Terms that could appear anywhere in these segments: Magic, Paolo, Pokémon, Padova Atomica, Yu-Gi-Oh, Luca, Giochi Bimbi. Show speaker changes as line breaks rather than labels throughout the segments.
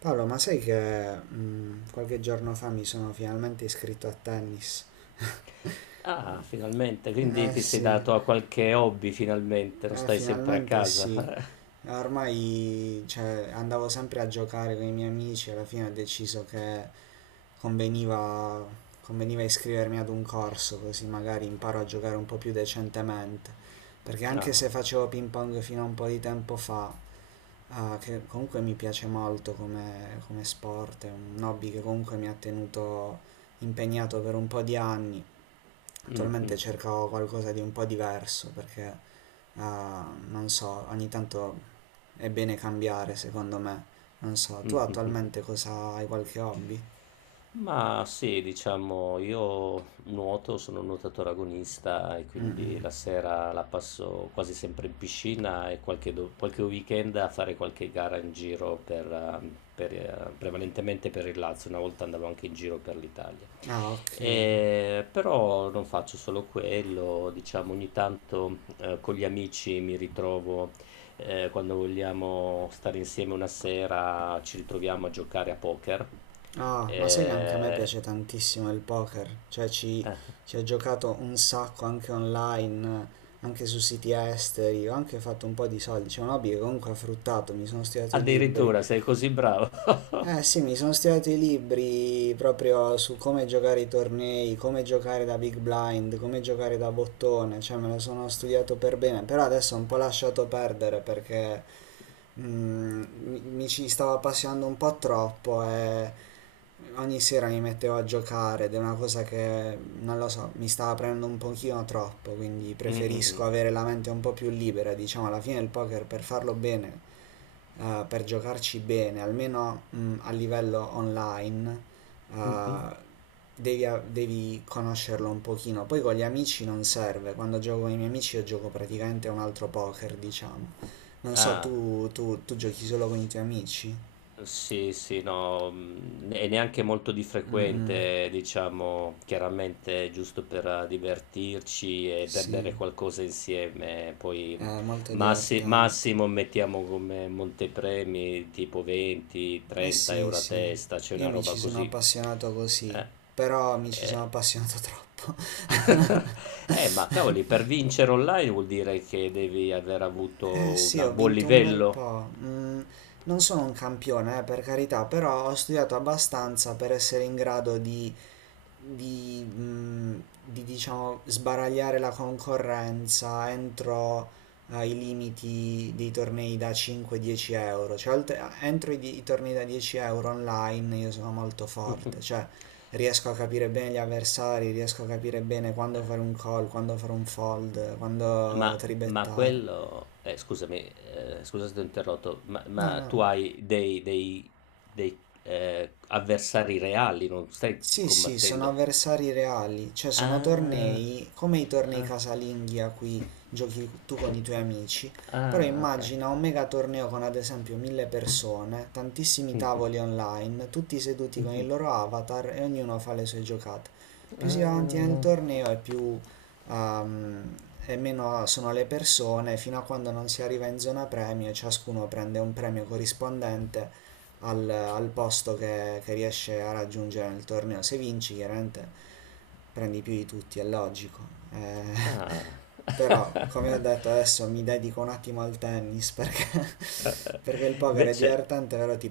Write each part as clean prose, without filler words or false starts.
Paolo, ma sai che qualche giorno fa mi sono finalmente iscritto a tennis?
Ah, finalmente, quindi
Eh
ti sei
sì,
dato a qualche hobby finalmente, non stai sempre a
finalmente
casa.
sì. Ormai, cioè, andavo sempre a giocare con i miei amici, alla fine ho deciso che conveniva, conveniva iscrivermi ad un corso, così magari imparo a giocare un po' più decentemente. Perché anche
Ah.
se facevo ping pong fino a un po' di tempo fa, ah, che comunque mi piace molto come, come sport, è un hobby che comunque mi ha tenuto impegnato per un po' di anni. Attualmente
Mhm.
cerco qualcosa di un po' diverso perché, ah, non so, ogni tanto è bene cambiare secondo me. Non so, tu
Mhm.
attualmente cosa hai qualche hobby?
Ma sì, diciamo, io nuoto, sono un nuotatore agonista e quindi la sera la passo quasi sempre in piscina e qualche weekend a fare qualche gara in giro prevalentemente per il Lazio. Una volta andavo anche in giro per l'Italia.
Ah, ok.
Però non faccio solo quello, diciamo ogni tanto con gli amici mi ritrovo quando vogliamo stare insieme una sera, ci ritroviamo a giocare a poker.
Ah, ma sai che anche a me
Eh,
piace tantissimo il poker, cioè ci ho giocato un sacco anche online, anche su siti esteri, ho anche fatto un po' di soldi, c'è un hobby che comunque ha fruttato, mi sono studiato i libri.
addirittura sei così bravo.
Eh sì, mi sono studiato i libri proprio su come giocare i tornei, come giocare da big blind, come giocare da bottone, cioè me lo sono studiato per bene, però adesso ho un po' lasciato perdere perché mi ci stavo appassionando un po' troppo e ogni sera mi mettevo a giocare ed è una cosa che, non lo so, mi stava prendendo un pochino troppo, quindi
Mm, mm, mm.
preferisco avere la mente un po' più libera, diciamo, alla fine il poker per farlo bene per giocarci bene, almeno a livello online,
Mhm.
eh, devi, devi conoscerlo un pochino. Poi con gli amici non serve, quando gioco con i miei amici io gioco praticamente a un altro poker, diciamo. Non so,
Ah.
tu giochi solo con i tuoi amici?
Sì, sì, no, e neanche molto di
Mm, mm,
frequente, diciamo, chiaramente giusto per divertirci e per
sì,
bere qualcosa insieme. Poi
è molto divertente.
massimo mettiamo come montepremi tipo
Eh
20-30
sì,
euro a
sì,
testa, c'è
io
una
mi ci
roba
sono
così.
appassionato così,
Eh,
però mi ci sono
eh.
appassionato troppo.
Ma cavoli, per vincere online vuol dire che devi aver
Eh
avuto
sì, ho
un buon
vinto un bel
livello.
po'. Non sono un campione, per carità, però ho studiato abbastanza per essere in grado di diciamo, sbaragliare la concorrenza entro i limiti dei tornei da 5-10 euro. Cioè, entro i tornei da 10 euro online io sono molto forte, cioè riesco a capire bene gli avversari, riesco a capire bene quando fare un call, quando fare un fold, quando
Ma
tribettare.
quello scusami, scusa se ti ho interrotto, ma
No,
ma
no.
tu hai dei avversari reali, non stai
Sì, sì, sono
combattendo
avversari reali, cioè sono
ah,
tornei come i tornei
ah,
casalinghi a cui giochi tu con i tuoi amici, però
ah, okay.
immagina un mega torneo con ad esempio mille persone, tantissimi
Mh-mh,
tavoli online, tutti seduti con il
mh-mh.
loro avatar e ognuno fa le sue giocate. Più si va avanti nel
Ah,
torneo e più ehm, e meno sono le persone, fino a quando non si arriva in zona premio, e ciascuno prende un premio corrispondente al, al posto che riesce a raggiungere nel torneo. Se vinci, chiaramente prendi più di tutti, è logico. Eh,
ah.
però, come ho detto, adesso mi dedico un attimo al tennis perché, perché il poker è
Invece
divertente, però ti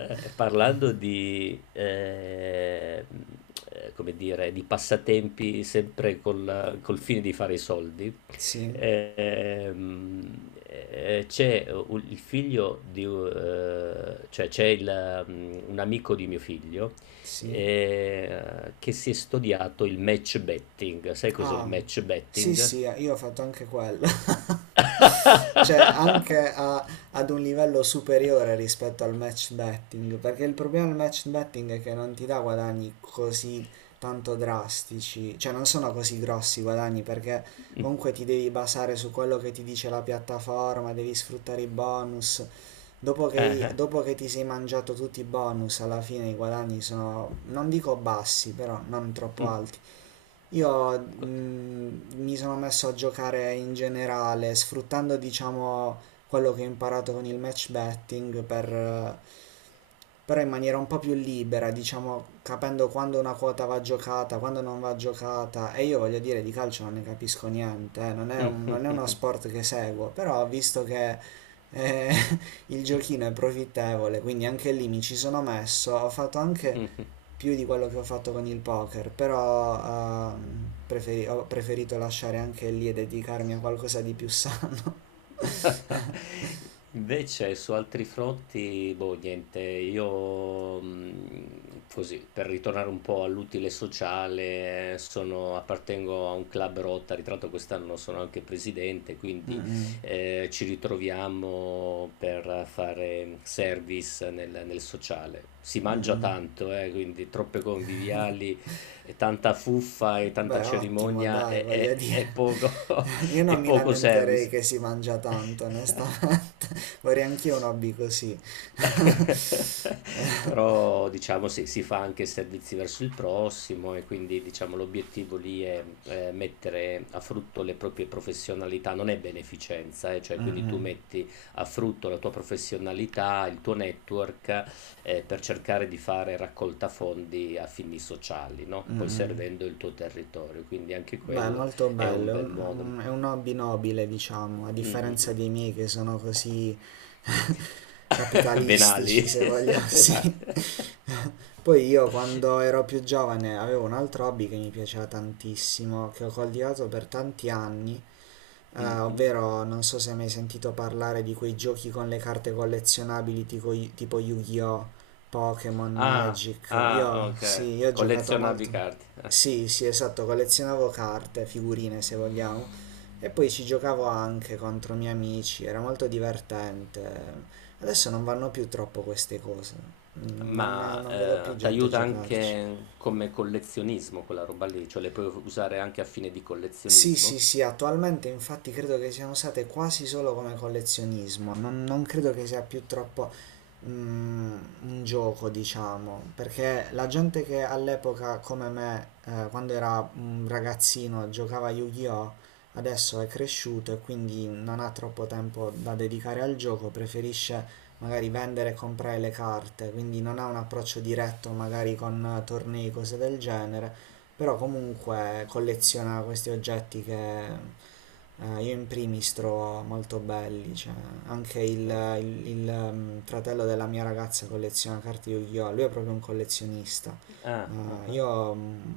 Eh, parlando di, eh, mh, eh, come dire, di passatempi sempre col fine di fare i soldi,
Sì,
c'è il figlio di, cioè c'è un amico di mio figlio
sì.
che si è studiato il match betting. Sai cos'è il
Ah,
match
sì,
betting?
sì, io ho fatto anche quello. Cioè anche ad un livello superiore rispetto al match betting, perché il problema del match betting è che non ti dà guadagni così tanto drastici, cioè non sono così grossi i guadagni perché
Mm,
comunque ti devi basare su quello che ti dice la piattaforma, devi sfruttare i bonus. Dopo che,
eh, eh,
dopo che ti sei mangiato tutti i bonus, alla fine i guadagni sono, non dico bassi, però non troppo
mm,
alti.
eh,
Io
que-
mi sono messo a giocare in generale, sfruttando diciamo quello che ho imparato con il match betting per, però in maniera un po' più libera, diciamo capendo quando una quota va giocata, quando non va giocata. E io voglio dire, di calcio non ne capisco niente, non è
mm,
non è uno sport che seguo, però ho visto che eh, il giochino è profittevole, quindi anche lì mi ci sono messo, ho fatto anche
mm.
più di quello che ho fatto con il poker, però ho preferito lasciare anche lì e dedicarmi a qualcosa di più sano.
Invece su altri fronti, boh, niente, io così, per ritornare un po' all'utile sociale, sono, appartengo a un club Rotary, tra l'altro quest'anno sono anche presidente, quindi
Mm-mm.
ci ritroviamo per fare service nel sociale. Si mangia tanto, quindi troppe conviviali, e tanta fuffa e tanta
Beh, ottimo,
cerimonia
dai,
e,
voglio
e e
dire.
poco,
Io non
e
mi
poco
lamenterei
service.
che si mangia tanto, onestamente. Vorrei anch'io un hobby così.
Però diciamo si fa anche servizi verso il prossimo e quindi diciamo l'obiettivo lì è, mettere a frutto le proprie professionalità, non è beneficenza, cioè quindi tu
Mm-mm,
metti a frutto la tua professionalità, il tuo network per cercare di fare raccolta fondi a fini sociali, no? Poi
mm-mm.
servendo il tuo territorio, quindi anche
Beh,
quello
molto
è
bello,
un
è
bel modo.
un, hobby nobile, diciamo, a
Mm, mm,
differenza
mm.
dei miei che sono così
Venali.
capitalistici, se vogliamo, sì.
Venali.
Poi io quando ero più giovane avevo un altro hobby che mi piaceva tantissimo, che ho coltivato per tanti anni,
Mhm.
ovvero, non so se hai mai sentito parlare di quei giochi con le carte collezionabili tipo Yu-Gi-Oh, Pokémon,
Ah,
Magic.
ah,
Io,
ok.
sì, io ho giocato
Collezionavi
molto.
carte.
Sì, sì, esatto, collezionavo carte, figurine se vogliamo, e poi ci giocavo anche contro miei amici, era molto divertente. Adesso non vanno più troppo queste cose, non,
Ma
non vedo più
ti
gente
aiuta
giocarci.
anche come collezionismo quella roba lì, cioè le puoi usare anche a fine di
Sì, sì,
collezionismo.
sì, attualmente infatti credo che siano usate quasi solo come collezionismo, non, non credo che sia più troppo mm, un gioco, diciamo, perché la gente che all'epoca come me, quando era un ragazzino, giocava a Yu-Gi-Oh! Adesso è cresciuto e quindi non ha troppo tempo da dedicare al gioco, preferisce magari vendere e comprare le carte, quindi non ha un approccio diretto magari con tornei, cose del genere però comunque colleziona questi oggetti che io in primis trovo molto belli, cioè anche il,
Ah,
il- il, ehm, fratello della mia ragazza colleziona carte Yu-Gi-Oh! Lui è proprio un collezionista.
ah, ah,
Eh,
ah.
io, mm,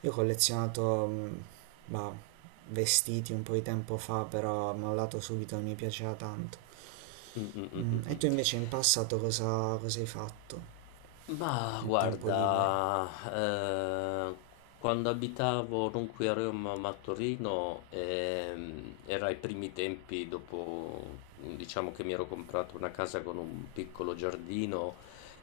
io ho collezionato bah, vestiti un po' di tempo fa, però mi ho dato subito e mi piaceva tanto.
Mm, mm, mm, mm,
E
mm.
tu invece in passato cosa hai fatto
Ma
nel tempo libero?
guarda, quando abitavo non qui a Roma ma a Torino, era ai primi tempi dopo, diciamo che mi ero comprato una casa con un piccolo giardino,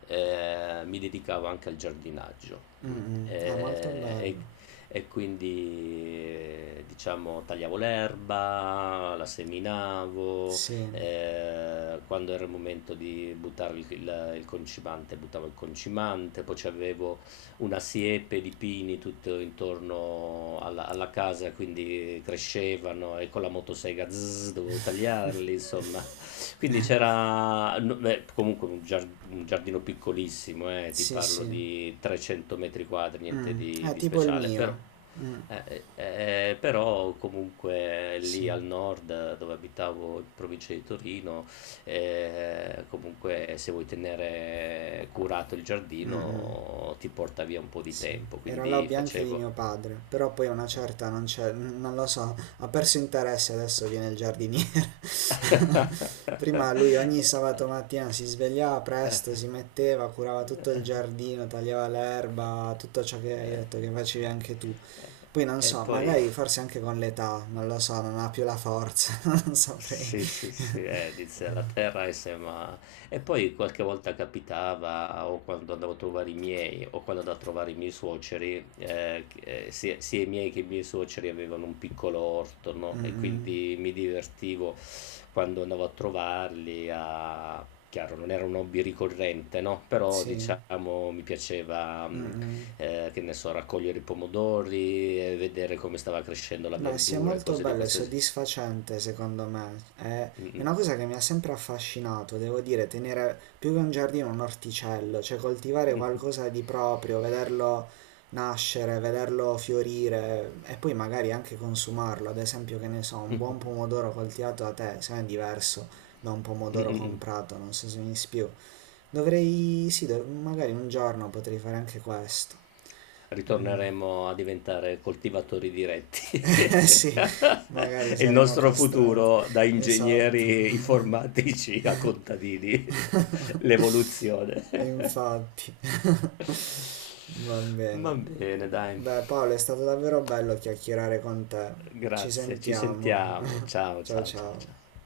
mi dedicavo anche al giardinaggio. Mm.
Mm, mm, è molto
Eh, e,
bello,
e quindi, diciamo, tagliavo l'erba, la seminavo,
sì,
quando era il momento di buttare il concimante, buttavo il concimante, poi c'avevo una siepe di pini tutto intorno alla casa, quindi crescevano e con la motosega zzz, dovevo tagliarli, insomma. Quindi c'era no, beh, comunque un, un giardino piccolissimo, ti
sì,
parlo
sì.
di 300 metri quadri, niente
Mh, è
di
tipo il
speciale, però...
mio. Mh,
Però comunque lì
sì.
al nord dove abitavo in provincia di Torino comunque se vuoi tenere curato il
Mh-mh,
giardino ti porta via un po' di
sì.
tempo,
Era
quindi
l'hobby anche di mio
facevo...
padre, però poi a una certa non c'è n non lo so, ha perso interesse, adesso viene il giardiniere. Prima lui ogni sabato mattina si svegliava presto, si metteva, curava tutto il giardino, tagliava l'erba, tutto ciò che hai detto che facevi anche tu. Poi non
E
so, magari
poi...
forse anche con l'età, non lo so, non ha più la forza, non saprei.
Sì, sì, sì, dice la terra e sembra... E poi qualche volta capitava, o quando andavo a trovare i miei, o quando andavo a trovare i miei suoceri, sia, sia i miei che i miei suoceri avevano un piccolo orto, no? E
Mh-mh,
quindi mi divertivo quando andavo a trovarli a... Chiaro, non era un hobby ricorrente, no? Però,
sì.
diciamo, mi piaceva, mm,
Mh-mh.
che ne so, raccogliere i pomodori, vedere come stava crescendo la
Beh, sì, è
verdura e
molto
cose di
bello e
questo
soddisfacente secondo me. È
genere.
una cosa che mi ha sempre affascinato, devo dire, tenere più che un giardino un orticello, cioè coltivare
Mh-mh.
qualcosa di proprio, vederlo nascere, vederlo fiorire e poi magari anche consumarlo. Ad esempio, che ne so, un buon
Mh-mh-mh.
pomodoro coltivato da te, se no è diverso da un pomodoro
Mh-mh-mh.
comprato, non so se mi spiego. Dovrei, sì, magari un giorno potrei fare anche questo. Mm.
Ritorneremo a diventare coltivatori diretti.
Eh sì, magari
E il
saremo
nostro
costretti.
futuro da
Esatto.
ingegneri informatici a contadini. L'evoluzione.
Infatti. Va bene.
Va bene dai.
Beh, Paolo, è stato davvero bello chiacchierare con te. Ci
Grazie, ci
sentiamo.
sentiamo. Ciao,
Ciao
ciao, ciao,
ciao.
ciao.